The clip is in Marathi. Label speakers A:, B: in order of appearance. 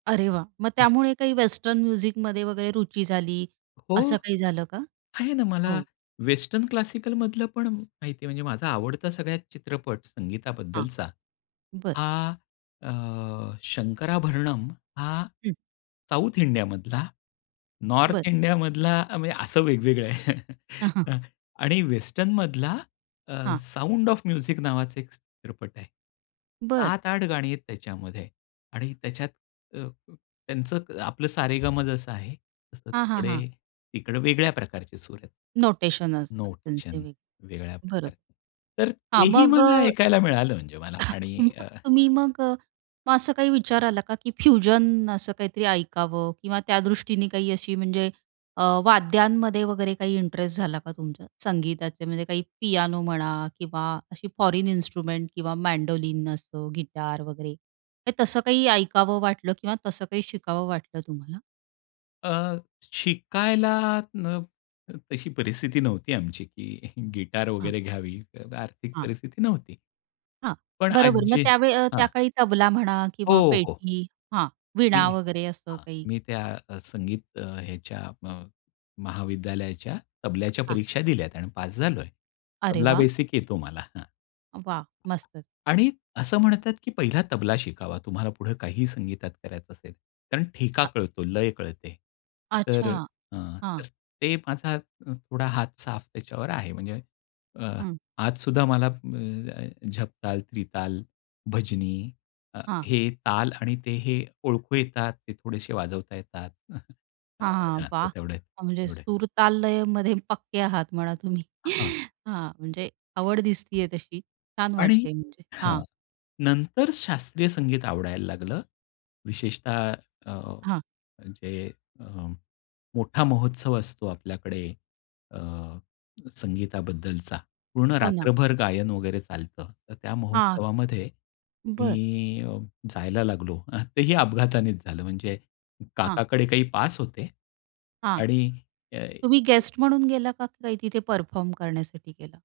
A: अरे वाह! मग त्यामुळे काही वेस्टर्न म्युझिकमध्ये वगैरे रुची झाली
B: हो.
A: असं काही झालं का?
B: आहे ना, मला
A: हो.
B: वेस्टर्न क्लासिकलमधलं पण माहिती आहे. म्हणजे माझा आवडता सगळ्यात चित्रपट
A: हां.
B: संगीताबद्दलचा
A: बरं.
B: हा अ, शंकराभरणम हा
A: हं.
B: साउथ इंडियामधला,
A: बरं.
B: नॉर्थ इंडियामधला म्हणजे असं वेगवेगळं आहे. अ, आणि वेस्टर्नमधला अ,
A: हां.
B: "साउंड ऑफ म्युझिक" नावाचा एक चित्रपट आहे.
A: बरं.
B: 7, 8 गाणी आहेत त्याच्यामध्ये आणि त्याच्यात अ, अ, त्यांचं आपलं सारेगम जसं आहे, तसं
A: हां, हां,
B: तिकडे
A: हां.
B: तिकडे वेगळ्या प्रकारचे सूर आहेत.
A: नोटेशन असतात त्यांचे
B: नोटेशन वेगळ्या
A: [unintelligible] बरोबर.
B: प्रकारचे. तर
A: हां,
B: तेही
A: मग अ
B: मला ऐकायला मिळालं म्हणजे मला आणि
A: मग
B: अ, अ,
A: तुम्ही
B: अ
A: मग अ, मग असं काही विचार आला का, की फ्युजन असं काहीतरी ऐकावं किंवा त्यादृष्टीने काही अशी म्हणजे अ, वाद्यांमध्ये वगैरे काही इंटरेस्ट झाला का तुमच्या संगीताचे म्हणजे काही पियानो म्हणा किंवा अशी फॉरन इन्स्ट्रुमेंट किंवा मँडोलिन असं गिटार वगैरे काही तसं. काही ऐकावं वाटलं किंवा तसं काही शिकावं वाटलं तुम्हाला?
B: अ, शिकायला अ, न तशी परिस्थिती नव्हती आमची, की गिटार
A: हां.
B: वगैरे घ्यावी आर्थिक
A: हां.
B: परिस्थिती नव्हती.
A: हां.
B: पण आज
A: बरोबर मग
B: जे
A: त्यावेळी अ,
B: हां.
A: त्या काळी तबला म्हणा किंवा
B: हो, हो.
A: पेटी हां,
B: मी
A: वीणा वगैरे असं
B: हां,
A: काही.
B: मी त्या अ, संगीत अ, ह्याच्या म महाविद्यालयाच्या तबल्याच्या
A: हां.
B: परीक्षा दिल्यात आणि पास झालो आहे.
A: अरे
B: तबला
A: वाह!
B: बेसिक येतो मला. हां.
A: वाह! मस्तचं.
B: आणि असं म्हणतात, की पहिला तबला शिकावा. तुम्हाला पुढे काही संगीतात करायचं असेल. कारण ठेका कळतो, लय कळते. तर
A: अच्छा.
B: अ, अ,
A: हां.
B: तर ते माझा थोडा हात साफ त्याच्यावर आहे. म्हणजे अ,
A: हं.
B: आज सुद्धा मला अ, अ, झपताल, त्रिताल, भजनी अ,
A: हां.
B: हे ताल आणि ते हे ओळखू येतात. ते थोडेसे वाजवता येतात.
A: हां, हां.
B: हां,
A: वाह!
B: तेवढे,
A: अ, म्हणजे
B: तेवढे.
A: सुर, ताल, लयमध्ये पक्के आहात म्हणा तुम्ही.
B: हां.
A: हां, म्हणजे आवड दिसते आहे तशी. छान
B: आणि
A: वाटते म्हणजे.
B: हां,
A: हां.
B: नंतर शास्त्रीय संगीत आवडायला लागलं. विशेषतः अ,
A: हां.
B: म्हणजे अ, मोठा महोत्सव असतो आपल्याकडे अ, संगीताबद्दलचा पूर्ण
A: हो ना.
B: रात्रभर गायन वगैरे चालतं. तर त्या
A: हां.
B: महोत्सवामध्ये मी
A: बरं.
B: अ, जायला लागलो. तेही अपघातानेच झालं म्हणजे
A: हां.
B: काकाकडे काही पास होते
A: हां.
B: आणि अ,
A: तुम्ही
B: हे
A: गेस्ट म्हणून गेला का काय तिथे परफॉर्म करण्यासाठी गेला?